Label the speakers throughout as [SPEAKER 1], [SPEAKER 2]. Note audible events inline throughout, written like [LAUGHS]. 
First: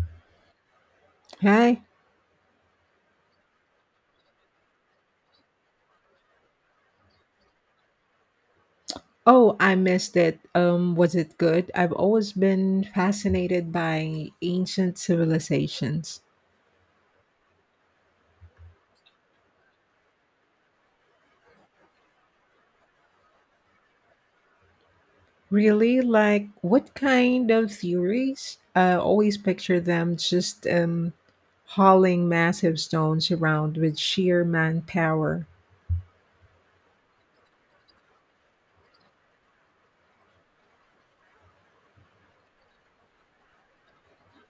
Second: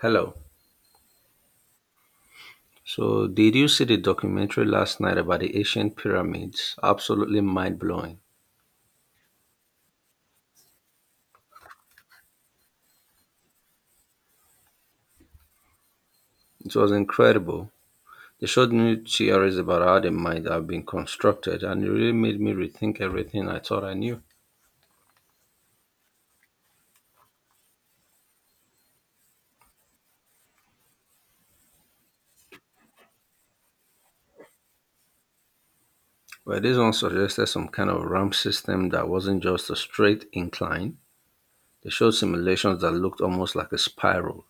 [SPEAKER 1] Hello.
[SPEAKER 2] Hi.
[SPEAKER 1] So, did you see the documentary last night about the ancient pyramids? Absolutely mind blowing.
[SPEAKER 2] Oh, I missed it. Was it good? I've always been fascinated by ancient civilizations.
[SPEAKER 1] It was incredible. They showed new theories about how they might have been constructed, and it really made me rethink everything I thought I knew.
[SPEAKER 2] Really? Like, what kind of theories? I always picture them just hauling massive stones around with sheer manpower.
[SPEAKER 1] Well, this one suggested some kind of ramp system that wasn't just a straight incline. They showed simulations that looked almost like a spiral.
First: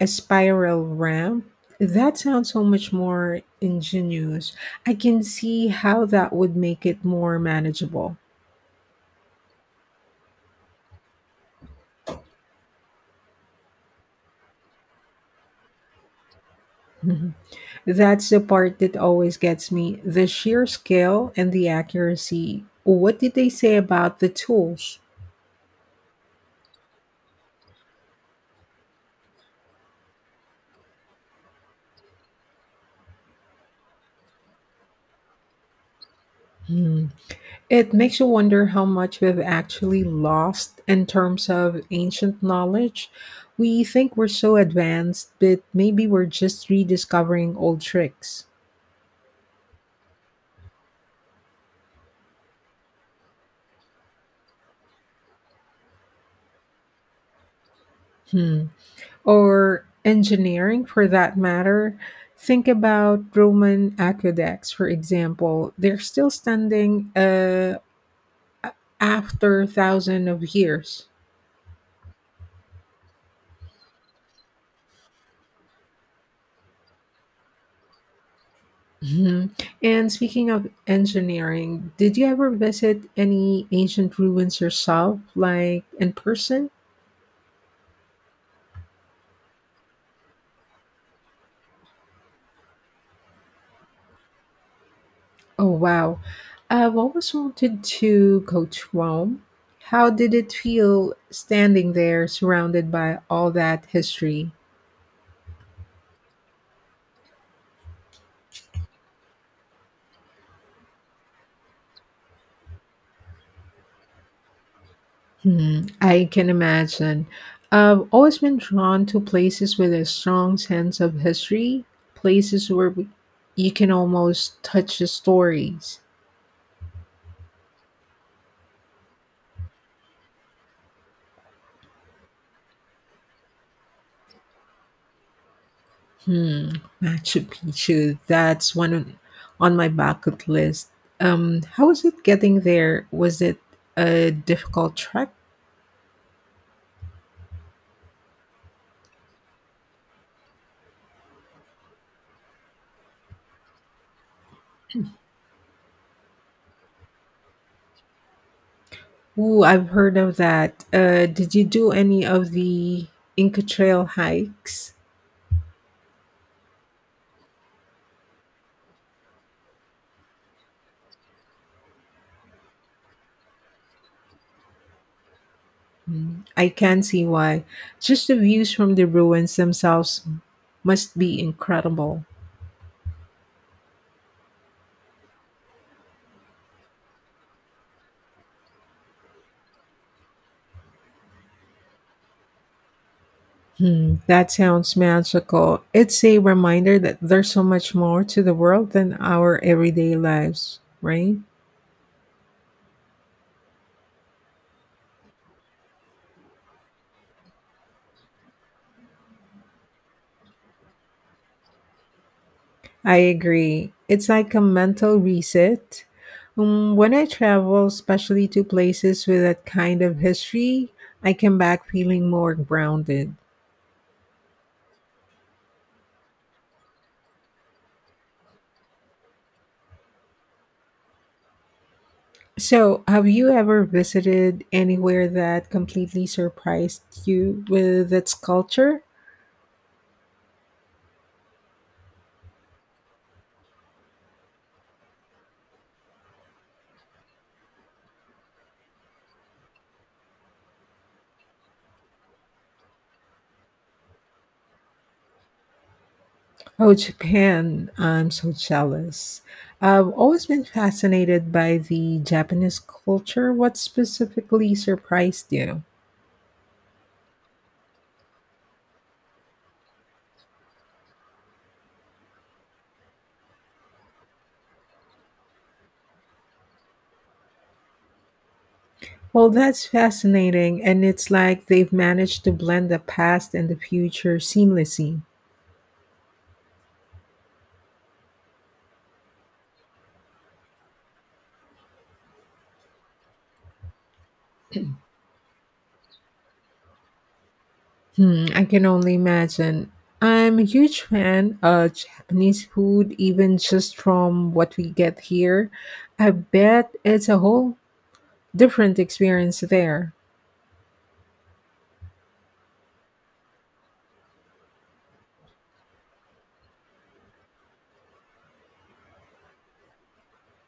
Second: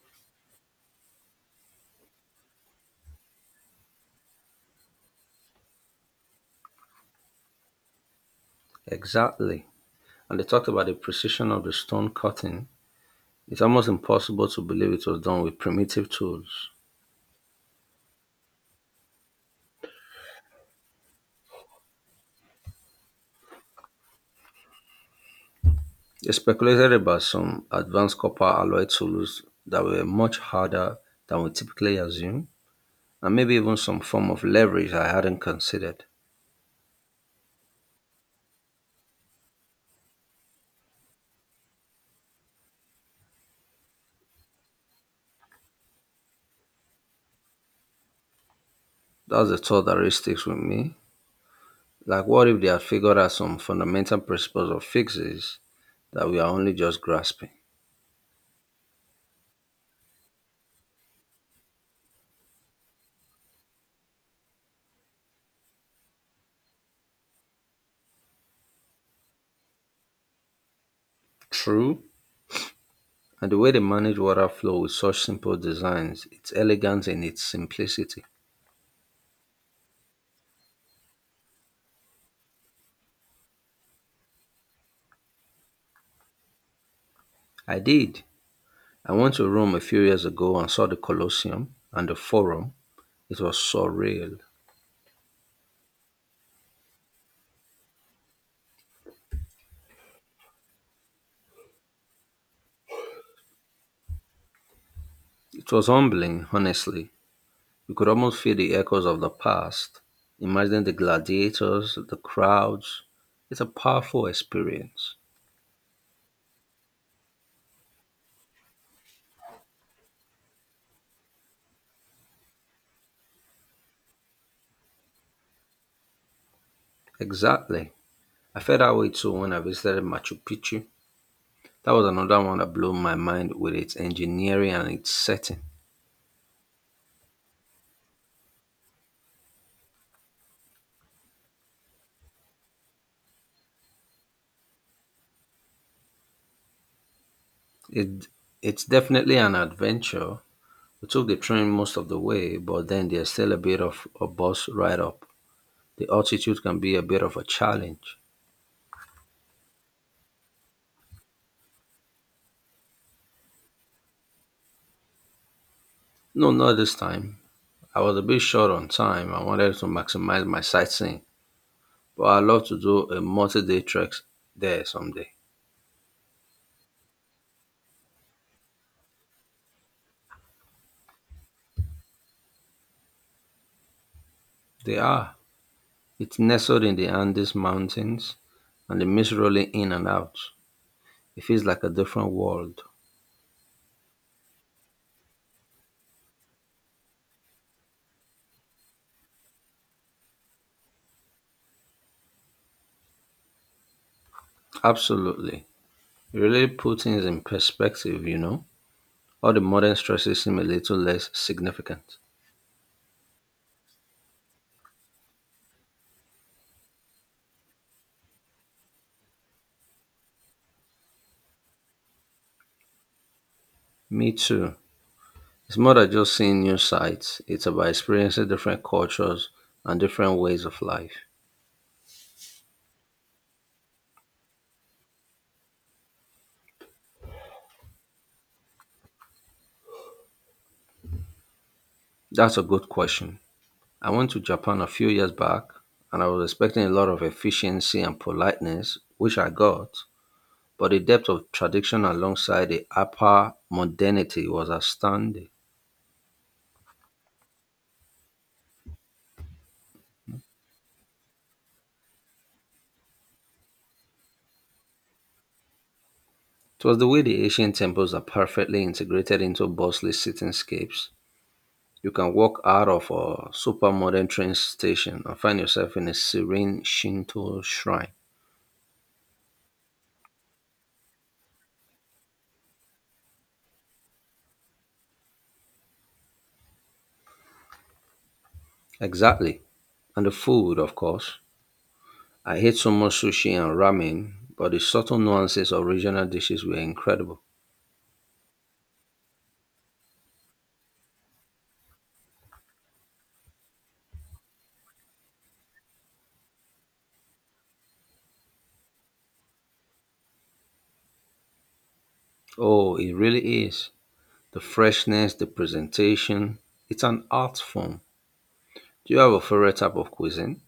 [SPEAKER 2] A spiral ramp? That sounds so much more ingenious. I can see how that would make it more manageable.
[SPEAKER 1] Exactly. And they talked about the precision of the stone cutting. It's almost impossible to believe it was done with primitive tools.
[SPEAKER 2] [LAUGHS] That's the part that always gets me, the sheer scale and the accuracy. What did they say about the tools?
[SPEAKER 1] They speculated about some advanced copper alloy tools that were much harder than we typically assume, and maybe even some form of leverage I hadn't considered.
[SPEAKER 2] Hmm. It makes you wonder how much we've actually lost in terms of ancient knowledge. We think we're so advanced, but maybe we're just rediscovering old tricks.
[SPEAKER 1] That's the thought that really sticks with me. Like, what if they had figured out some fundamental principles or fixes that we are only just grasping?
[SPEAKER 2] Hmm. Or engineering, for that matter. Think about Roman aqueducts, for example. They're still standing, after thousands of years.
[SPEAKER 1] True, and the way they manage water flow with such simple designs, it's elegance in its simplicity.
[SPEAKER 2] Mhm. And speaking of engineering, did you ever visit any ancient ruins yourself, like in person?
[SPEAKER 1] I did. I went to Rome a few years ago and saw the Colosseum and the Forum. It was surreal.
[SPEAKER 2] Oh, wow. I've always wanted to go to Rome. How did it feel standing there surrounded by all that history?
[SPEAKER 1] It was humbling, honestly. You could almost feel the echoes of the past. Imagine the gladiators, the crowds. It's a powerful experience.
[SPEAKER 2] Hmm, I can imagine. I've always been drawn to places with a strong sense of history, places where we, you can almost touch the stories.
[SPEAKER 1] Exactly. I felt that way too when I visited Machu Picchu. That was another one that blew my mind with its engineering and its setting.
[SPEAKER 2] Hmm, Machu Picchu, that's on my bucket list. How was it getting there? Was it a difficult trek?
[SPEAKER 1] It, it's definitely an adventure. We took the train most of the way, but then there's still a bit of a bus ride up. The altitude can be a bit of a challenge.
[SPEAKER 2] Ooh, I've heard of that. Did you do any of the Inca Trail hikes?
[SPEAKER 1] No, not this time. I was a bit short on time. I wanted to maximize my sightseeing, but I'd love to do a multi-day trek there someday.
[SPEAKER 2] Mm, I can see why. Just the views from the ruins themselves must be incredible.
[SPEAKER 1] They are. It's nestled in the Andes Mountains and the mist rolling in and out. It feels like a different world.
[SPEAKER 2] Hmm, that sounds magical. It's a reminder that there's so much more to the world than our everyday lives, right?
[SPEAKER 1] Absolutely. It really puts things in perspective, you know? All the modern stresses seem a little less significant.
[SPEAKER 2] I agree. It's like a mental reset. When I travel, especially to places with that kind of history, I come back feeling more grounded.
[SPEAKER 1] Me too. It's more than just seeing new sights, it's about experiencing different cultures and different ways of life.
[SPEAKER 2] So, have you ever visited anywhere that completely surprised you with its culture?
[SPEAKER 1] That's a good question. I went to Japan a few years back and I was expecting a lot of efficiency and politeness, which I got, but the depth of tradition alongside the upper modernity was astounding.
[SPEAKER 2] Oh, Japan. I'm so jealous. I've always been fascinated by the Japanese culture. What specifically surprised you?
[SPEAKER 1] It was the way the Asian temples are perfectly integrated into bustling cityscapes. You can walk out of a super modern train station and find yourself in a serene Shinto shrine.
[SPEAKER 2] Well, that's fascinating. And it's like they've managed to blend the past and the future seamlessly.
[SPEAKER 1] Exactly. And the food, of course. I ate so much sushi and ramen, but the subtle nuances of regional dishes were incredible.
[SPEAKER 2] Hmm, I can only imagine. I'm a huge fan of Japanese food, even just from what we get here. I bet it's a whole different experience there.
[SPEAKER 1] Oh, it really is. The freshness, the presentation, it's an art form. Do you have a favorite type of cuisine?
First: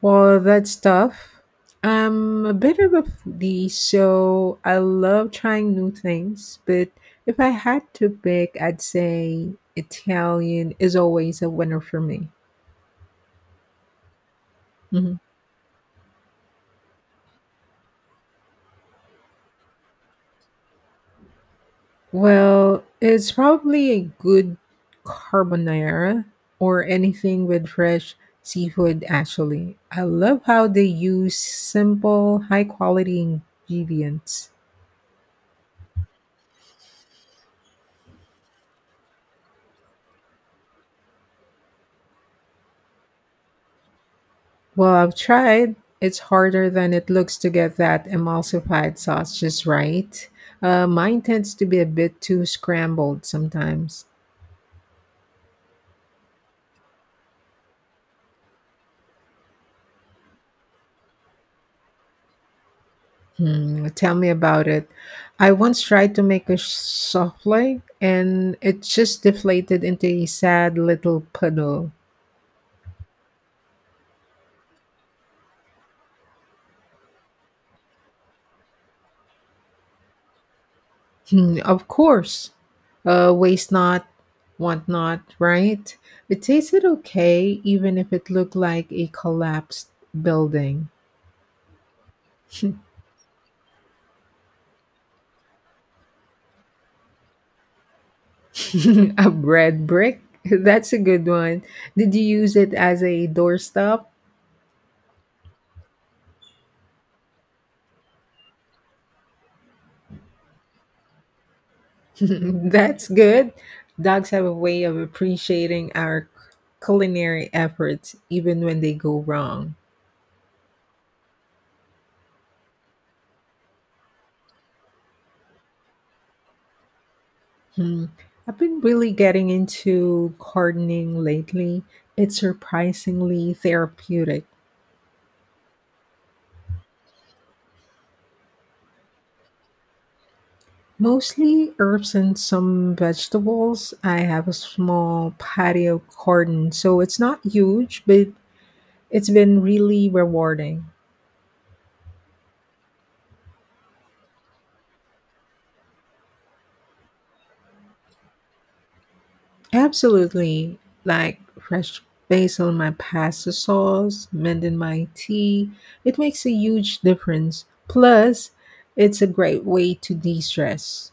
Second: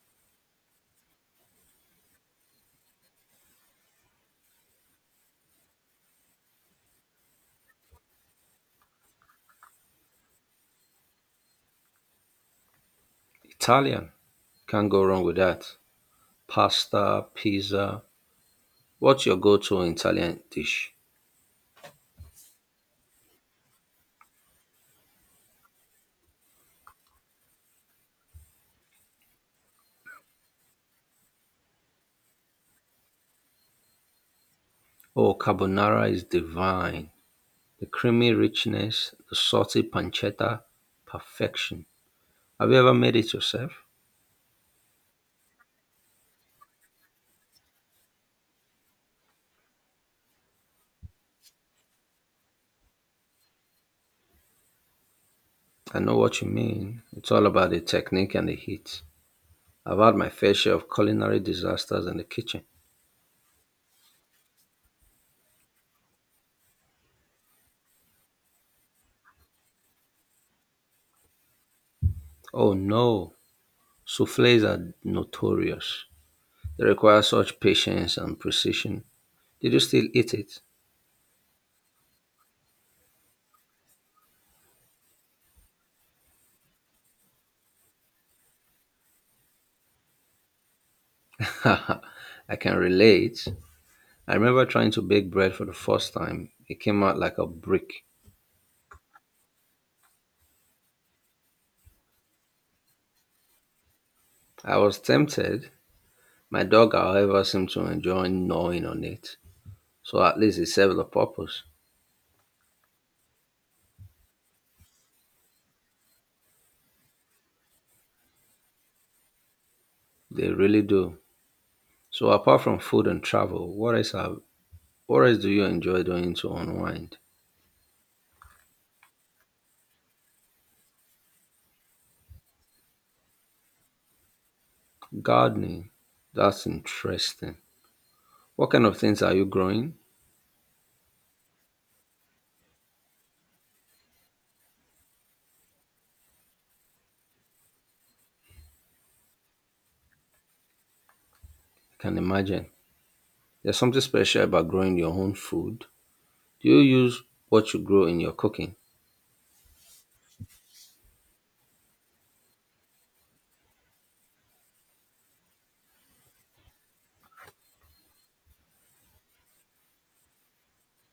[SPEAKER 2] Well, that's tough. I'm a bit of a foodie, so I love trying new things. But if I had to pick, I'd say Italian is always a winner for me.
[SPEAKER 1] Italian. Can't go
[SPEAKER 2] Mhm.
[SPEAKER 1] wrong with that. Pasta, pizza. What's your go to Italian dish?
[SPEAKER 2] Well, it's probably a good carbonara or anything with fresh seafood, actually. I love how they use simple, high quality ingredients.
[SPEAKER 1] Oh, carbonara is divine. The creamy richness, the salty pancetta, perfection. Have you ever made it yourself?
[SPEAKER 2] Well, I've tried. It's harder than it looks to get that emulsified sauce just right. Mine tends to be a bit too scrambled sometimes.
[SPEAKER 1] I know what you mean. It's all about the technique and the heat. I've had my fair share of culinary disasters in the kitchen.
[SPEAKER 2] Hmm, tell me about it. I once tried to make a souffle and it just deflated into a sad little puddle.
[SPEAKER 1] Oh no, souffles are notorious. They require such patience and precision. Did you still eat it?
[SPEAKER 2] Hmm, of course, waste not, want not, right? It tasted okay, even if it looked like a collapsed building.
[SPEAKER 1] [LAUGHS] Haha, I can
[SPEAKER 2] [LAUGHS]
[SPEAKER 1] relate. I remember trying to bake bread for the first time. It came out like a brick.
[SPEAKER 2] [LAUGHS] A bread brick? [LAUGHS] That's a good one. Did you use it as a doorstop?
[SPEAKER 1] I was tempted. My dog, however, seemed to enjoy gnawing on it. So at least it served a purpose.
[SPEAKER 2] [LAUGHS] That's good. Dogs have a way of appreciating our culinary efforts even when they go wrong.
[SPEAKER 1] They really do. So apart from food and travel, What else do you enjoy doing to unwind?
[SPEAKER 2] Hmm. I've been really getting into gardening lately. It's surprisingly therapeutic.
[SPEAKER 1] Gardening. That's interesting. What kind of things are you growing?
[SPEAKER 2] Mostly herbs and some vegetables. I have a small patio garden, so it's not huge, but it's been really rewarding.
[SPEAKER 1] I can imagine. There's something special about growing your own food. Do you use what you grow in your cooking?
[SPEAKER 2] Absolutely. Like fresh basil in my pasta sauce, mint in my tea. It makes a huge difference. Plus, it's a great way to de stress.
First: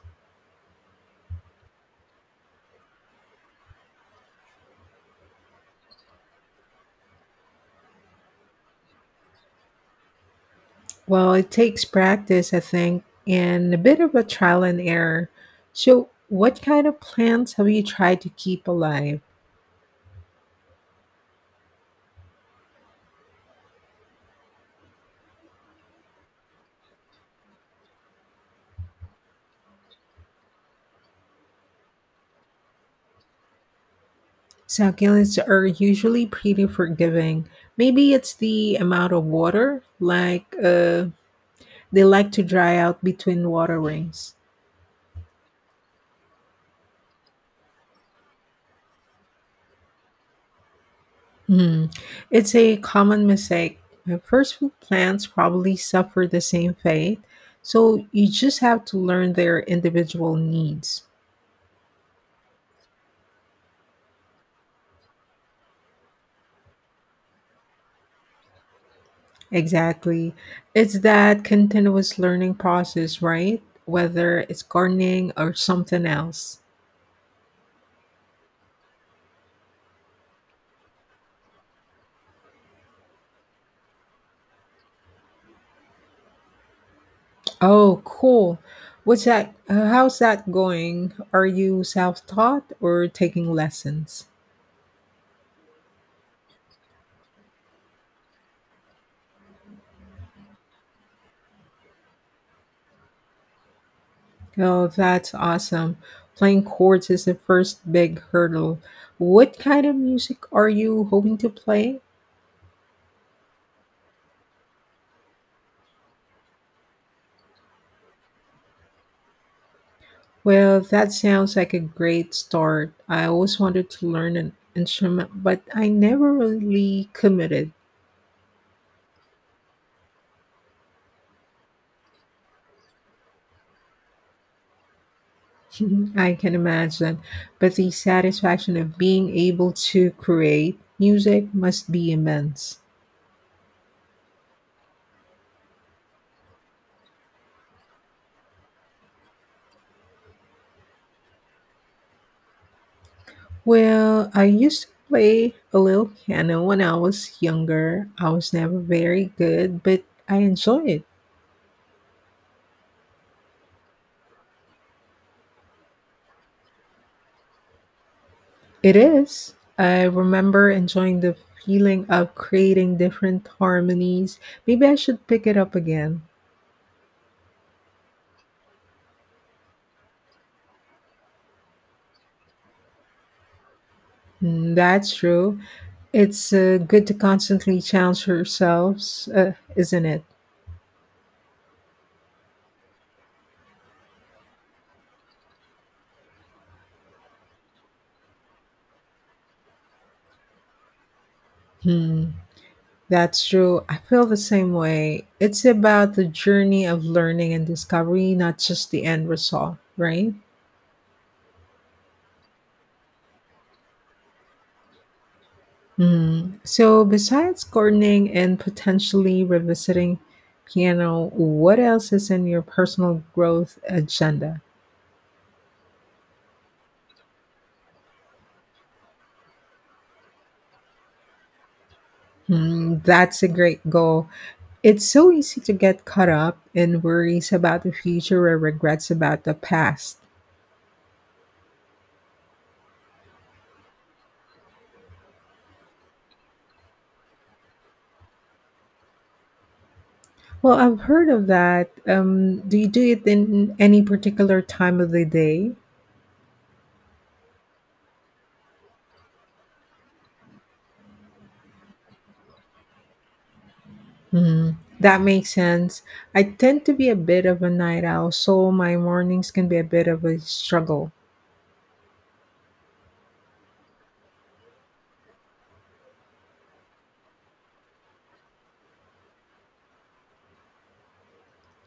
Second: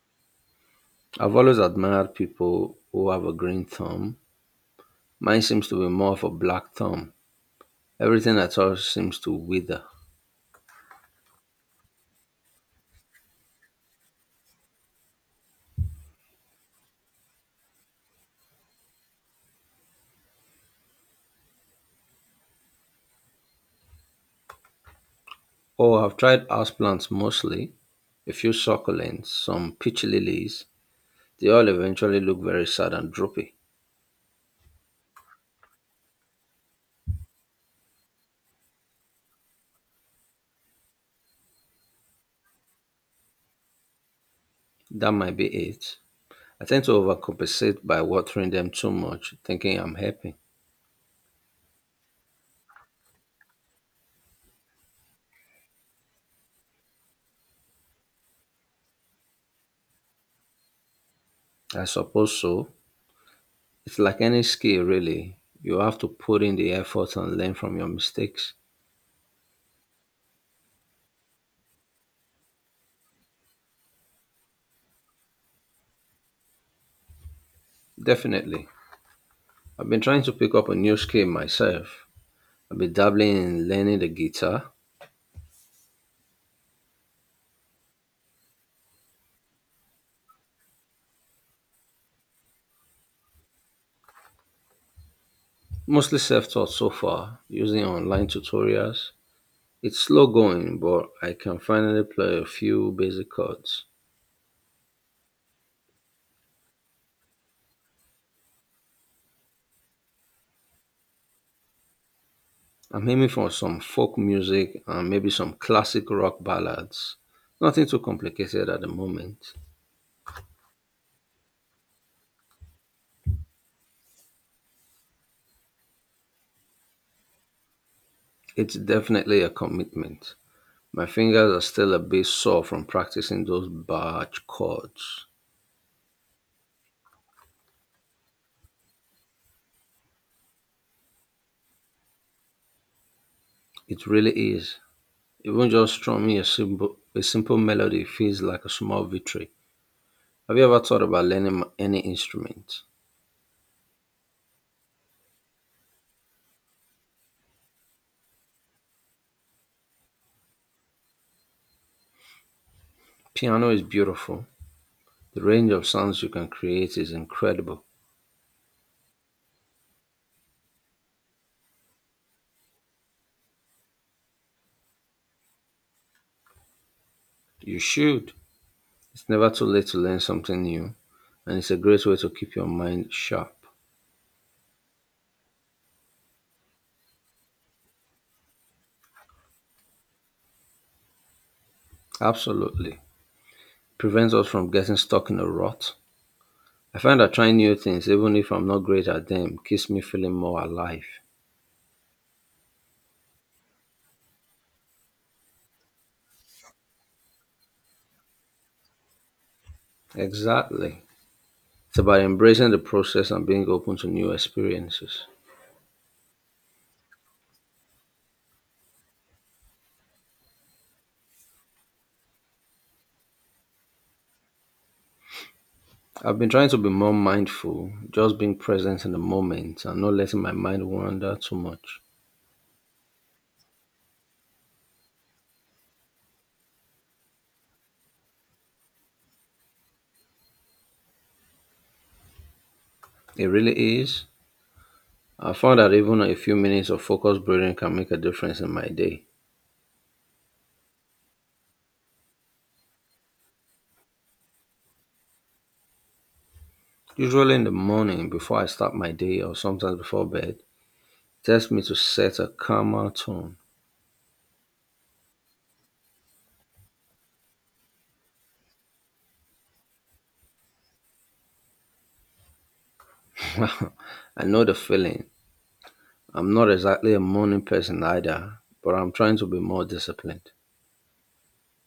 [SPEAKER 1] I've always admired people who have a green thumb. Mine seems to be more of a black thumb. Everything I touch seems to wither.
[SPEAKER 2] Well, it takes practice, I think, and a bit of a trial and error. So, what kind of plants have you tried to keep alive?
[SPEAKER 1] Oh, I've tried houseplants mostly, a few succulents, some peach lilies. They all eventually look very sad and droopy.
[SPEAKER 2] Succulents are usually pretty forgiving. Maybe it's the amount of water, they like to dry out between waterings.
[SPEAKER 1] That might be it. I tend to overcompensate by watering them too much, thinking I'm happy.
[SPEAKER 2] Hmm. It's a common mistake. First fruit plants probably suffer the same fate, so you just have to learn their individual needs.
[SPEAKER 1] I suppose so. It's like any skill, really. You have to put in the effort and learn from your mistakes.
[SPEAKER 2] Exactly. It's that continuous learning process, right? Whether it's gardening or something else.
[SPEAKER 1] Definitely. I've been trying to pick up a new skill myself. I've been dabbling in learning the guitar,
[SPEAKER 2] Oh, cool. What's that? How's that going? Are you self taught or taking lessons?
[SPEAKER 1] mostly self taught so far, using online tutorials. It's slow going, but I can finally play a few basic chords.
[SPEAKER 2] Oh, that's awesome. Playing chords is the first big hurdle. What kind of music are you hoping to play?
[SPEAKER 1] I'm aiming for some folk music and maybe some classic rock ballads. Nothing too complicated at the moment.
[SPEAKER 2] Well, that sounds like a great start. I always wanted to learn an instrument, but I never really committed.
[SPEAKER 1] It's definitely a commitment. My fingers are still a bit sore from practicing those barge chords.
[SPEAKER 2] [LAUGHS] I can imagine. But the satisfaction of being able to create music must be immense.
[SPEAKER 1] It really is. Even just strumming a simple melody feels like a small victory. Have you ever thought about learning any instrument?
[SPEAKER 2] Well, I used to play a little piano when I was younger. I was never very good, but I enjoy it.
[SPEAKER 1] Piano is beautiful. The range of sounds you can create is incredible.
[SPEAKER 2] It is. I remember enjoying the feeling of creating different harmonies. Maybe I should pick it up again.
[SPEAKER 1] You should. It's never too late to learn something new, and it's a great way to keep your mind sharp.
[SPEAKER 2] Mm, that's true. It's good to constantly challenge ourselves, isn't it?
[SPEAKER 1] Absolutely. Prevents us from getting stuck in a rut. I find that trying new things, even if I'm not great at them, keeps me feeling more alive.
[SPEAKER 2] Hmm. That's true. I feel the same way. It's about the journey of learning and discovery, not just the end result, right?
[SPEAKER 1] Exactly. It's about embracing the process and being open to new experiences.
[SPEAKER 2] Mm. So, besides gardening and potentially revisiting piano, what else is in your personal growth agenda?
[SPEAKER 1] I've been trying to be more mindful, just being present in the moment and not letting my mind wander too much.
[SPEAKER 2] Mm, that's a great goal. It's so easy to get caught up in worries about the future or regrets about the past.
[SPEAKER 1] It really is. I found that even a few minutes of focused breathing can make a difference in my day.
[SPEAKER 2] Well, I've heard of that. Do you do it in any particular time of the day?
[SPEAKER 1] Usually in the morning before I start my day or sometimes before bed, tells me to set a calmer tone.
[SPEAKER 2] Hmm, that makes sense. I tend to be a bit of a night owl, so my mornings can be a bit of a struggle.
[SPEAKER 1] [LAUGHS] I know the feeling. I'm not exactly a morning person either, but I'm trying to be more disciplined.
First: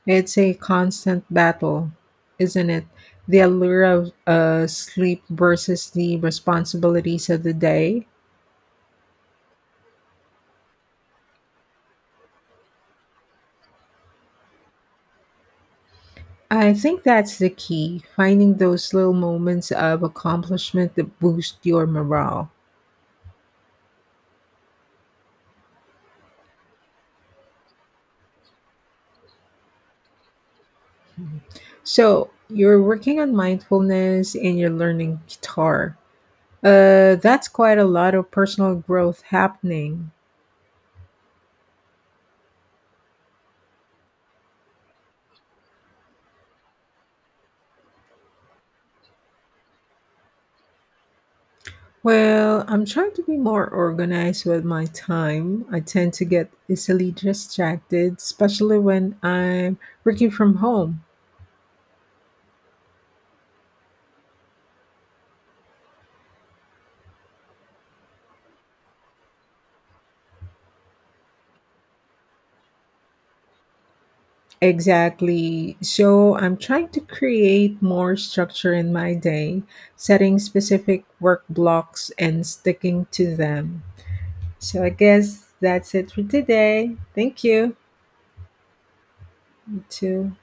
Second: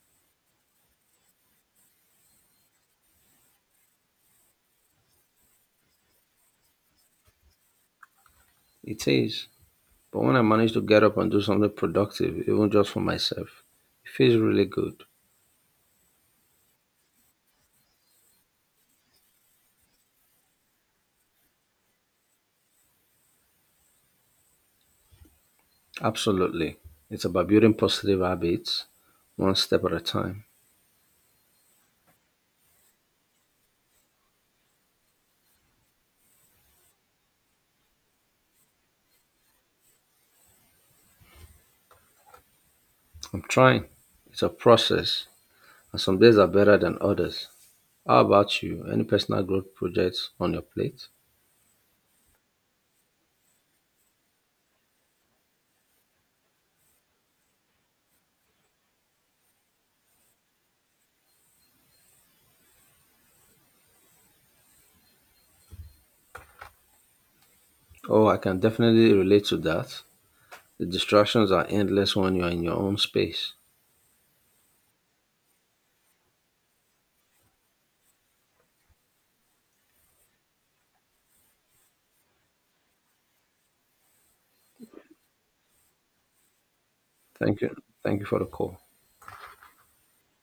[SPEAKER 2] It's a constant battle, isn't it? The allure of sleep versus the responsibilities of the day.
[SPEAKER 1] It is. But when I manage to get up and do something productive, even just for myself, it feels really good.
[SPEAKER 2] I think that's the key, finding those little moments of accomplishment that boost your morale.
[SPEAKER 1] Absolutely. It's about building positive habits one step at a time.
[SPEAKER 2] So, you're working on mindfulness and you're learning guitar. That's quite a lot of personal growth happening.
[SPEAKER 1] I'm trying. It's a process, and some days are better than others. How about you? Any personal growth projects on your plate?
[SPEAKER 2] Well, I'm trying to be more organized with my time. I tend to get easily distracted, especially when I'm working from home.
[SPEAKER 1] Oh, I can definitely relate to that. The distractions are endless when you are in your own space.
[SPEAKER 2] Exactly. So I'm trying to create more structure in my day, setting specific work blocks and sticking to them. So I guess that's it for today. Thank
[SPEAKER 1] Thank you.
[SPEAKER 2] you.
[SPEAKER 1] Thank you for the call.
[SPEAKER 2] You too.